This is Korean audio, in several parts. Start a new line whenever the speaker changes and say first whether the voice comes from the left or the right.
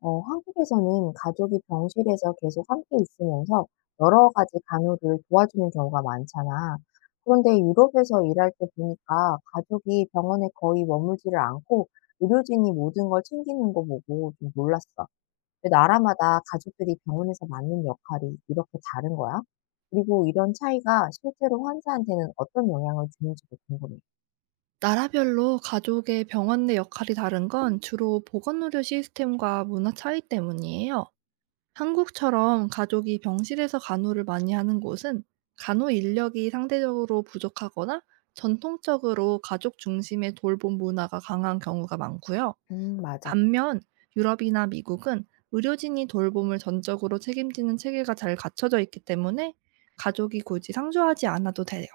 left: 한국에서는 가족이 병실에서 계속 함께 있으면서 여러 가지 간호를 도와주는 경우가 많잖아. 그런데 유럽에서 일할 때 보니까 가족이 병원에 거의 머물지를 않고 의료진이 모든 걸 챙기는 거 보고 좀 놀랐어. 왜 나라마다 가족들이 병원에서 맡는 역할이 이렇게 다른 거야? 그리고 이런 차이가 실제로 환자한테는 어떤 영향을 주는지도 궁금해.
right: 나라별로 가족의 병원 내 역할이 다른 건 주로 보건의료 시스템과 문화 차이 때문이에요. 한국처럼 가족이 병실에서 간호를 많이 하는 곳은 간호 인력이 상대적으로 부족하거나 전통적으로 가족 중심의 돌봄 문화가 강한 경우가 많고요.
left: 맞아.
right: 반면 유럽이나 미국은 의료진이 돌봄을 전적으로 책임지는 체계가 잘 갖춰져 있기 때문에 가족이 굳이 상주하지 않아도 돼요.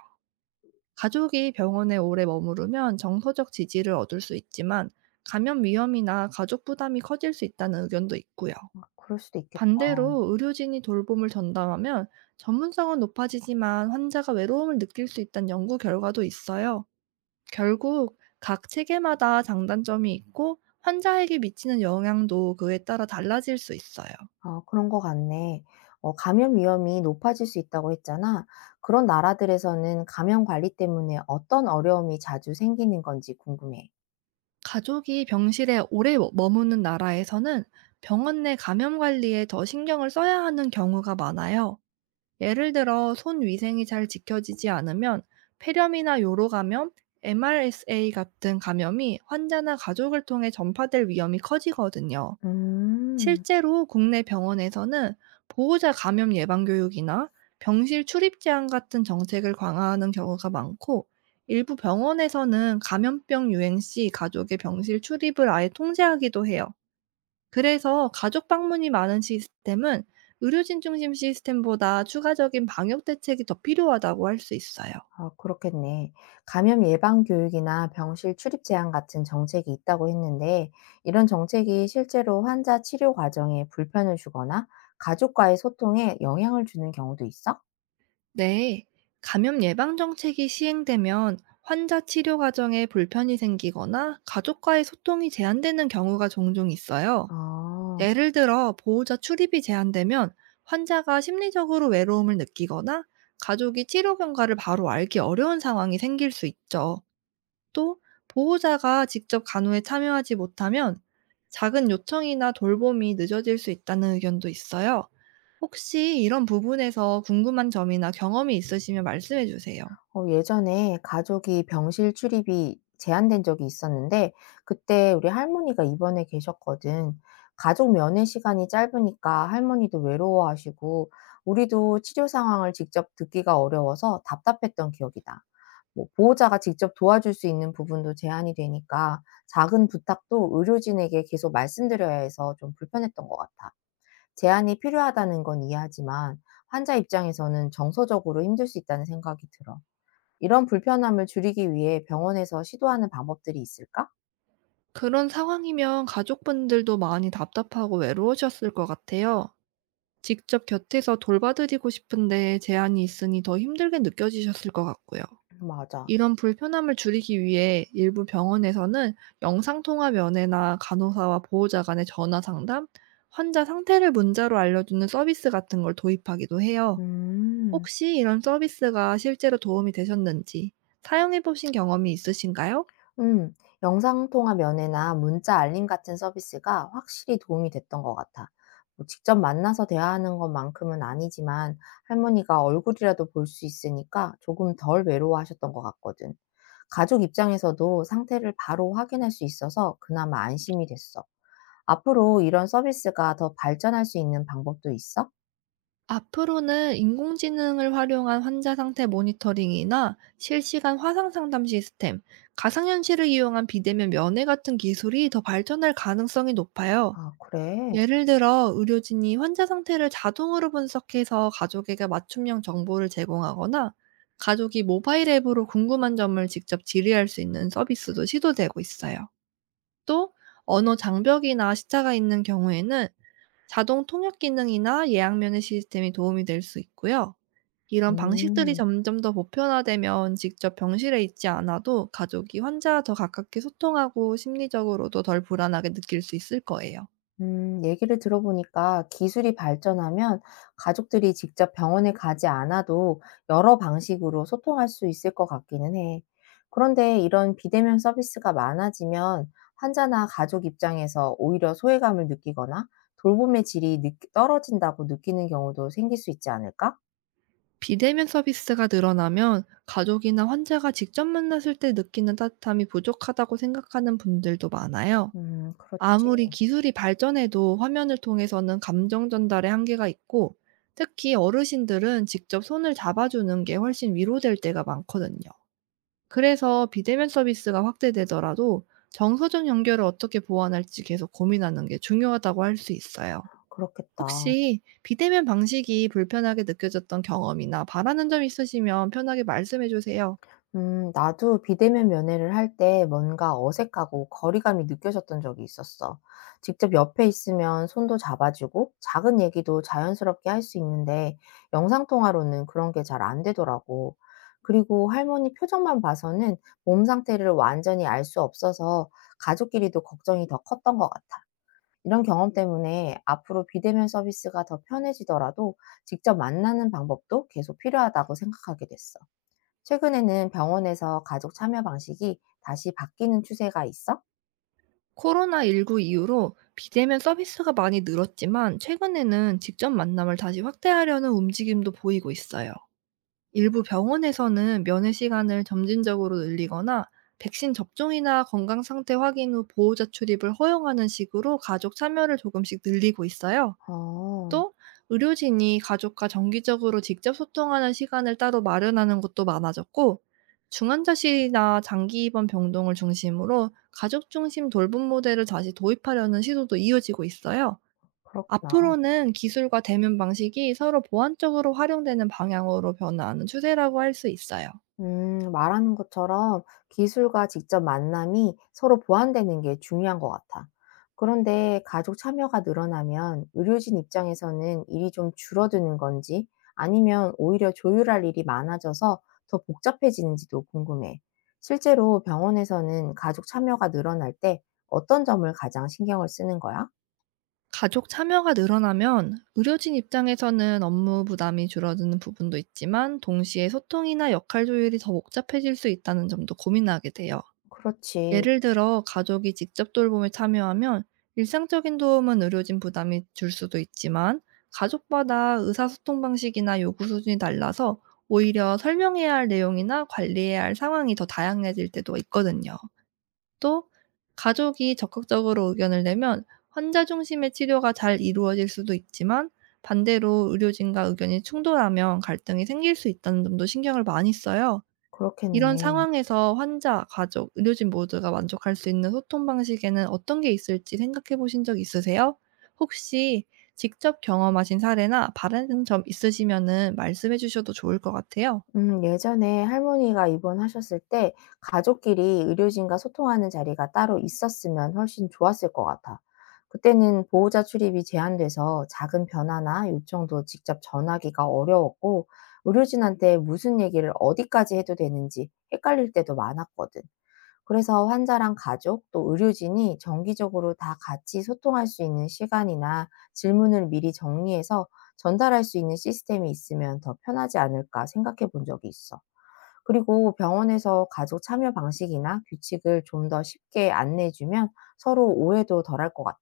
right: 가족이 병원에 오래 머무르면 정서적 지지를 얻을 수 있지만, 감염 위험이나 가족 부담이 커질 수 있다는 의견도 있고요.
left: 그럴 수도 있겠다.
right: 반대로 의료진이 돌봄을 전담하면 전문성은 높아지지만 환자가 외로움을 느낄 수 있다는 연구 결과도 있어요. 결국 각 체계마다 장단점이 있고, 환자에게 미치는 영향도 그에 따라 달라질 수 있어요.
left: 아 그런 것 같네. 감염 위험이 높아질 수 있다고 했잖아. 그런 나라들에서는 감염 관리 때문에 어떤 어려움이 자주 생기는 건지 궁금해.
right: 가족이 병실에 오래 머무는 나라에서는 병원 내 감염 관리에 더 신경을 써야 하는 경우가 많아요. 예를 들어 손 위생이 잘 지켜지지 않으면 폐렴이나 요로 감염, MRSA 같은 감염이 환자나 가족을 통해 전파될 위험이 커지거든요.
left: 음.
right: 실제로 국내 병원에서는 보호자 감염 예방 교육이나 병실 출입 제한 같은 정책을 강화하는 경우가 많고, 일부 병원에서는 감염병 유행 시 가족의 병실 출입을 아예 통제하기도 해요. 그래서 가족 방문이 많은 시스템은 의료진 중심 시스템보다 추가적인 방역 대책이 더 필요하다고 할 수 있어요.
left: 아 그렇겠네. 감염 예방 교육이나 병실 출입 제한 같은 정책이 있다고 했는데 이런 정책이 실제로 환자 치료 과정에 불편을 주거나 가족과의 소통에 영향을 주는 경우도 있어?
right: 네. 감염 예방 정책이 시행되면 환자 치료 과정에 불편이 생기거나 가족과의 소통이 제한되는 경우가 종종 있어요.
left: 아.
right: 예를 들어 보호자 출입이 제한되면 환자가 심리적으로 외로움을 느끼거나 가족이 치료 경과를 바로 알기 어려운 상황이 생길 수 있죠. 또 보호자가 직접 간호에 참여하지 못하면 작은 요청이나 돌봄이 늦어질 수 있다는 의견도 있어요. 혹시 이런 부분에서 궁금한 점이나 경험이 있으시면 말씀해 주세요.
left: 예전에 가족이 병실 출입이 제한된 적이 있었는데 그때 우리 할머니가 입원해 계셨거든. 가족 면회 시간이 짧으니까 할머니도 외로워하시고 우리도 치료 상황을 직접 듣기가 어려워서 답답했던 기억이다. 뭐 보호자가 직접 도와줄 수 있는 부분도 제한이 되니까 작은 부탁도 의료진에게 계속 말씀드려야 해서 좀 불편했던 것 같아. 제한이 필요하다는 건 이해하지만 환자 입장에서는 정서적으로 힘들 수 있다는 생각이 들어. 이런 불편함을 줄이기 위해 병원에서 시도하는 방법들이 있을까?
right: 그런 상황이면 가족분들도 많이 답답하고 외로우셨을 것 같아요. 직접 곁에서 돌봐드리고 싶은데 제한이 있으니 더 힘들게 느껴지셨을 것 같고요.
left: 맞아.
right: 이런 불편함을 줄이기 위해 일부 병원에서는 영상통화 면회나 간호사와 보호자 간의 전화 상담, 환자 상태를 문자로 알려주는 서비스 같은 걸 도입하기도 해요.
left: 음.
right: 혹시 이런 서비스가 실제로 도움이 되셨는지, 사용해 보신 경험이 있으신가요?
left: 음. 영상통화 면회나 문자 알림 같은 서비스가 확실히 도움이 됐던 것 같아. 뭐 직접 만나서 대화하는 것만큼은 아니지만 할머니가 얼굴이라도 볼 수 있으니까 조금 덜 외로워하셨던 것 같거든. 가족 입장에서도 상태를 바로 확인할 수 있어서 그나마 안심이 됐어. 앞으로 이런 서비스가 더 발전할 수 있는 방법도 있어?
right: 앞으로는 인공지능을 활용한 환자 상태 모니터링이나 실시간 화상 상담 시스템, 가상현실을 이용한 비대면 면회 같은 기술이 더 발전할 가능성이 높아요.
left: 아, 그래.
right: 예를 들어 의료진이 환자 상태를 자동으로 분석해서 가족에게 맞춤형 정보를 제공하거나, 가족이 모바일 앱으로 궁금한 점을 직접 질의할 수 있는 서비스도 시도되고 있어요. 또 언어 장벽이나 시차가 있는 경우에는 자동 통역 기능이나 예약 면회 시스템이 도움이 될 수 있고요. 이런 방식들이
left: 음.
right: 점점 더 보편화되면 직접 병실에 있지 않아도 가족이 환자와 더 가깝게 소통하고 심리적으로도 덜 불안하게 느낄 수 있을 거예요.
left: 얘기를 들어보니까 기술이 발전하면 가족들이 직접 병원에 가지 않아도 여러 방식으로 소통할 수 있을 것 같기는 해. 그런데 이런 비대면 서비스가 많아지면 환자나 가족 입장에서 오히려 소외감을 느끼거나 돌봄의 질이 떨어진다고 느끼는 경우도 생길 수 있지 않을까?
right: 비대면 서비스가 늘어나면 가족이나 환자가 직접 만났을 때 느끼는 따뜻함이 부족하다고 생각하는 분들도 많아요.
left: 그렇지.
right: 아무리 기술이 발전해도 화면을 통해서는 감정 전달의 한계가 있고, 특히 어르신들은 직접 손을 잡아주는 게 훨씬 위로될 때가 많거든요. 그래서 비대면 서비스가 확대되더라도 정서적 연결을 어떻게 보완할지 계속 고민하는 게 중요하다고 할 수 있어요.
left: 그렇겠다.
right: 혹시 비대면 방식이 불편하게 느껴졌던 경험이나 바라는 점 있으시면 편하게 말씀해 주세요.
left: 나도 비대면 면회를 할 때 뭔가 어색하고 거리감이 느껴졌던 적이 있었어. 직접 옆에 있으면 손도 잡아주고 작은 얘기도 자연스럽게 할 수 있는데 영상통화로는 그런 게 잘 안 되더라고. 그리고 할머니 표정만 봐서는 몸 상태를 완전히 알 수 없어서 가족끼리도 걱정이 더 컸던 것 같아. 이런 경험 때문에 앞으로 비대면 서비스가 더 편해지더라도 직접 만나는 방법도 계속 필요하다고 생각하게 됐어. 최근에는 병원에서 가족 참여 방식이 다시 바뀌는 추세가 있어?
right: 코로나19 이후로 비대면 서비스가 많이 늘었지만, 최근에는 직접 만남을 다시 확대하려는 움직임도 보이고 있어요. 일부 병원에서는 면회 시간을 점진적으로 늘리거나 백신 접종이나 건강 상태 확인 후 보호자 출입을 허용하는 식으로 가족 참여를 조금씩 늘리고 있어요.
left: 어,
right: 또 의료진이 가족과 정기적으로 직접 소통하는 시간을 따로 마련하는 것도 많아졌고, 중환자실이나 장기 입원 병동을 중심으로 가족 중심 돌봄 모델을 다시 도입하려는 시도도 이어지고 있어요.
left: 그렇구나.
right: 앞으로는 기술과 대면 방식이 서로 보완적으로 활용되는 방향으로 변화하는 추세라고 할 수 있어요.
left: 말하는 것처럼 기술과 직접 만남이 서로 보완되는 게 중요한 것 같아. 그런데 가족 참여가 늘어나면 의료진 입장에서는 일이 좀 줄어드는 건지 아니면 오히려 조율할 일이 많아져서 더 복잡해지는지도 궁금해. 실제로 병원에서는 가족 참여가 늘어날 때 어떤 점을 가장 신경을 쓰는 거야?
right: 가족 참여가 늘어나면 의료진 입장에서는 업무 부담이 줄어드는 부분도 있지만, 동시에 소통이나 역할 조율이 더 복잡해질 수 있다는 점도 고민하게 돼요.
left: 그렇지.
right: 예를 들어 가족이 직접 돌봄에 참여하면 일상적인 도움은 의료진 부담이 줄 수도 있지만, 가족마다 의사소통 방식이나 요구 수준이 달라서 오히려 설명해야 할 내용이나 관리해야 할 상황이 더 다양해질 때도 있거든요. 또 가족이 적극적으로 의견을 내면 환자 중심의 치료가 잘 이루어질 수도 있지만, 반대로 의료진과 의견이 충돌하면 갈등이 생길 수 있다는 점도 신경을 많이 써요. 이런
left: 그렇겠네.
right: 상황에서 환자, 가족, 의료진 모두가 만족할 수 있는 소통 방식에는 어떤 게 있을지 생각해 보신 적 있으세요? 혹시 직접 경험하신 사례나 바라는 점 있으시면은 말씀해 주셔도 좋을 것 같아요.
left: 예전에 할머니가 입원하셨을 때 가족끼리 의료진과 소통하는 자리가 따로 있었으면 훨씬 좋았을 것 같아. 그때는 보호자 출입이 제한돼서 작은 변화나 요청도 직접 전하기가 어려웠고, 의료진한테 무슨 얘기를 어디까지 해도 되는지 헷갈릴 때도 많았거든. 그래서 환자랑 가족 또 의료진이 정기적으로 다 같이 소통할 수 있는 시간이나 질문을 미리 정리해서 전달할 수 있는 시스템이 있으면 더 편하지 않을까 생각해 본 적이 있어. 그리고 병원에서 가족 참여 방식이나 규칙을 좀 더 쉽게 안내해 주면 서로 오해도 덜할 것 같아.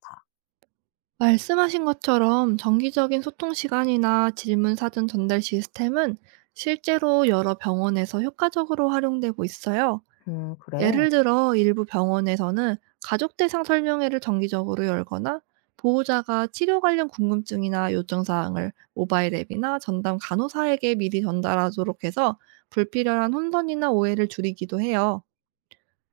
right: 말씀하신 것처럼 정기적인 소통 시간이나 질문 사전 전달 시스템은 실제로 여러 병원에서 효과적으로 활용되고 있어요.
left: 그래.
right: 예를 들어 일부 병원에서는 가족 대상 설명회를 정기적으로 열거나, 보호자가 치료 관련 궁금증이나 요청 사항을 모바일 앱이나 전담 간호사에게 미리 전달하도록 해서 불필요한 혼선이나 오해를 줄이기도 해요.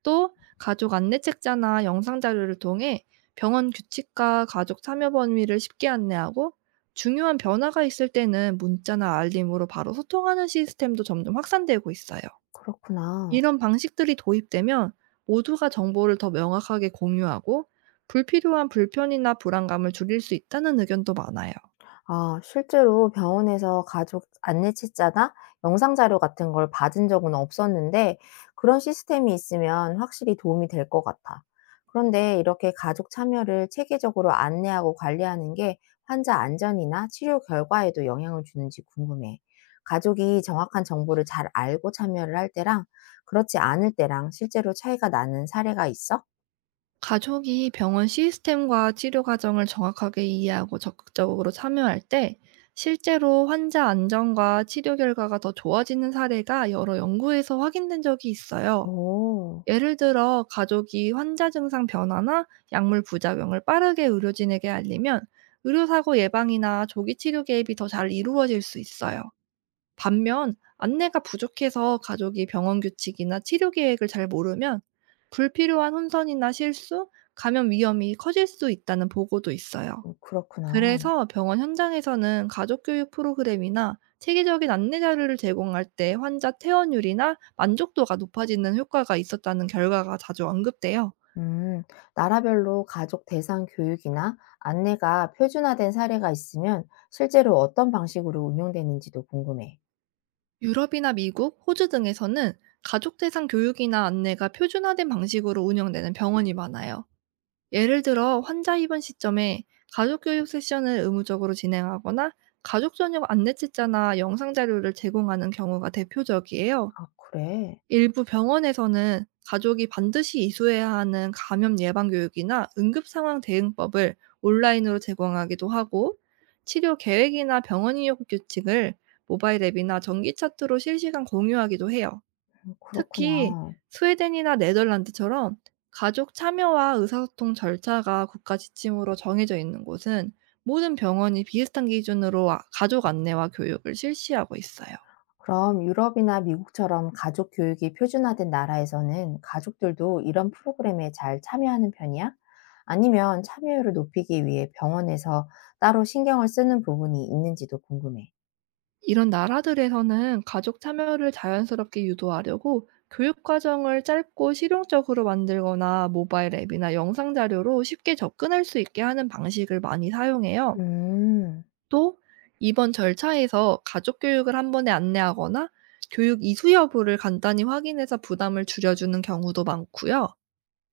right: 또 가족 안내 책자나 영상 자료를 통해 병원 규칙과 가족 참여 범위를 쉽게 안내하고, 중요한 변화가 있을 때는 문자나 알림으로 바로 소통하는 시스템도 점점 확산되고 있어요.
left: 그렇구나.
right: 이런 방식들이 도입되면 모두가 정보를 더 명확하게 공유하고 불필요한 불편이나 불안감을 줄일 수 있다는 의견도 많아요.
left: 아 실제로 병원에서 가족 안내책자나 영상 자료 같은 걸 받은 적은 없었는데 그런 시스템이 있으면 확실히 도움이 될 것 같아. 그런데 이렇게 가족 참여를 체계적으로 안내하고 관리하는 게 환자 안전이나 치료 결과에도 영향을 주는지 궁금해. 가족이 정확한 정보를 잘 알고 참여를 할 때랑 그렇지 않을 때랑 실제로 차이가 나는 사례가 있어?
right: 가족이 병원 시스템과 치료 과정을 정확하게 이해하고 적극적으로 참여할 때 실제로 환자 안전과 치료 결과가 더 좋아지는 사례가 여러 연구에서 확인된 적이 있어요.
left: 오,
right: 예를 들어 가족이 환자 증상 변화나 약물 부작용을 빠르게 의료진에게 알리면 의료사고 예방이나 조기 치료 개입이 더 잘 이루어질 수 있어요. 반면 안내가 부족해서 가족이 병원 규칙이나 치료 계획을 잘 모르면 불필요한 혼선이나 실수, 감염 위험이 커질 수 있다는 보고도 있어요.
left: 그렇구나.
right: 그래서 병원 현장에서는 가족 교육 프로그램이나 체계적인 안내 자료를 제공할 때 환자 퇴원율이나 만족도가 높아지는 효과가 있었다는 결과가 자주 언급돼요.
left: 음, 나라별로 가족 대상 교육이나 안내가 표준화된 사례가 있으면 실제로 어떤 방식으로 운영되는지도 궁금해.
right: 유럽이나 미국, 호주 등에서는 가족 대상 교육이나 안내가 표준화된 방식으로 운영되는 병원이 많아요. 예를 들어 환자 입원 시점에 가족 교육 세션을 의무적으로 진행하거나 가족 전용 안내책자나 영상 자료를 제공하는 경우가 대표적이에요.
left: 아, 그래?
right: 일부 병원에서는 가족이 반드시 이수해야 하는 감염 예방 교육이나 응급 상황 대응법을 온라인으로 제공하기도 하고, 치료 계획이나 병원 이용 규칙을 모바일 앱이나 전기 차트로 실시간 공유하기도 해요. 특히
left: 그렇구나.
right: 스웨덴이나 네덜란드처럼 가족 참여와 의사소통 절차가 국가 지침으로 정해져 있는 곳은 모든 병원이 비슷한 기준으로 가족 안내와 교육을 실시하고 있어요.
left: 그럼 유럽이나 미국처럼 가족 교육이 표준화된 나라에서는 가족들도 이런 프로그램에 잘 참여하는 편이야? 아니면 참여율을 높이기 위해 병원에서 따로 신경을 쓰는 부분이 있는지도 궁금해.
right: 이런 나라들에서는 가족 참여를 자연스럽게 유도하려고 교육 과정을 짧고 실용적으로 만들거나 모바일 앱이나 영상 자료로 쉽게 접근할 수 있게 하는 방식을 많이 사용해요.
left: 음,
right: 또 이번 절차에서 가족 교육을 한 번에 안내하거나 교육 이수 여부를 간단히 확인해서 부담을 줄여주는 경우도 많고요.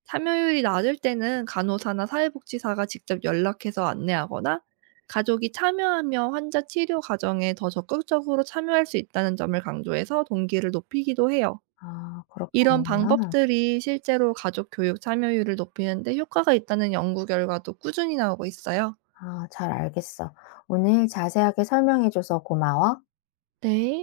right: 참여율이 낮을 때는 간호사나 사회복지사가 직접 연락해서 안내하거나, 가족이 참여하며 환자 치료 과정에 더 적극적으로 참여할 수 있다는 점을 강조해서 동기를 높이기도 해요.
left: 아, 그렇게
right: 이런
left: 하는구나.
right: 방법들이 실제로 가족 교육 참여율을 높이는 데 효과가 있다는 연구 결과도 꾸준히 나오고 있어요.
left: 아, 잘 알겠어. 오늘 자세하게 설명해줘서 고마워.
right: 네.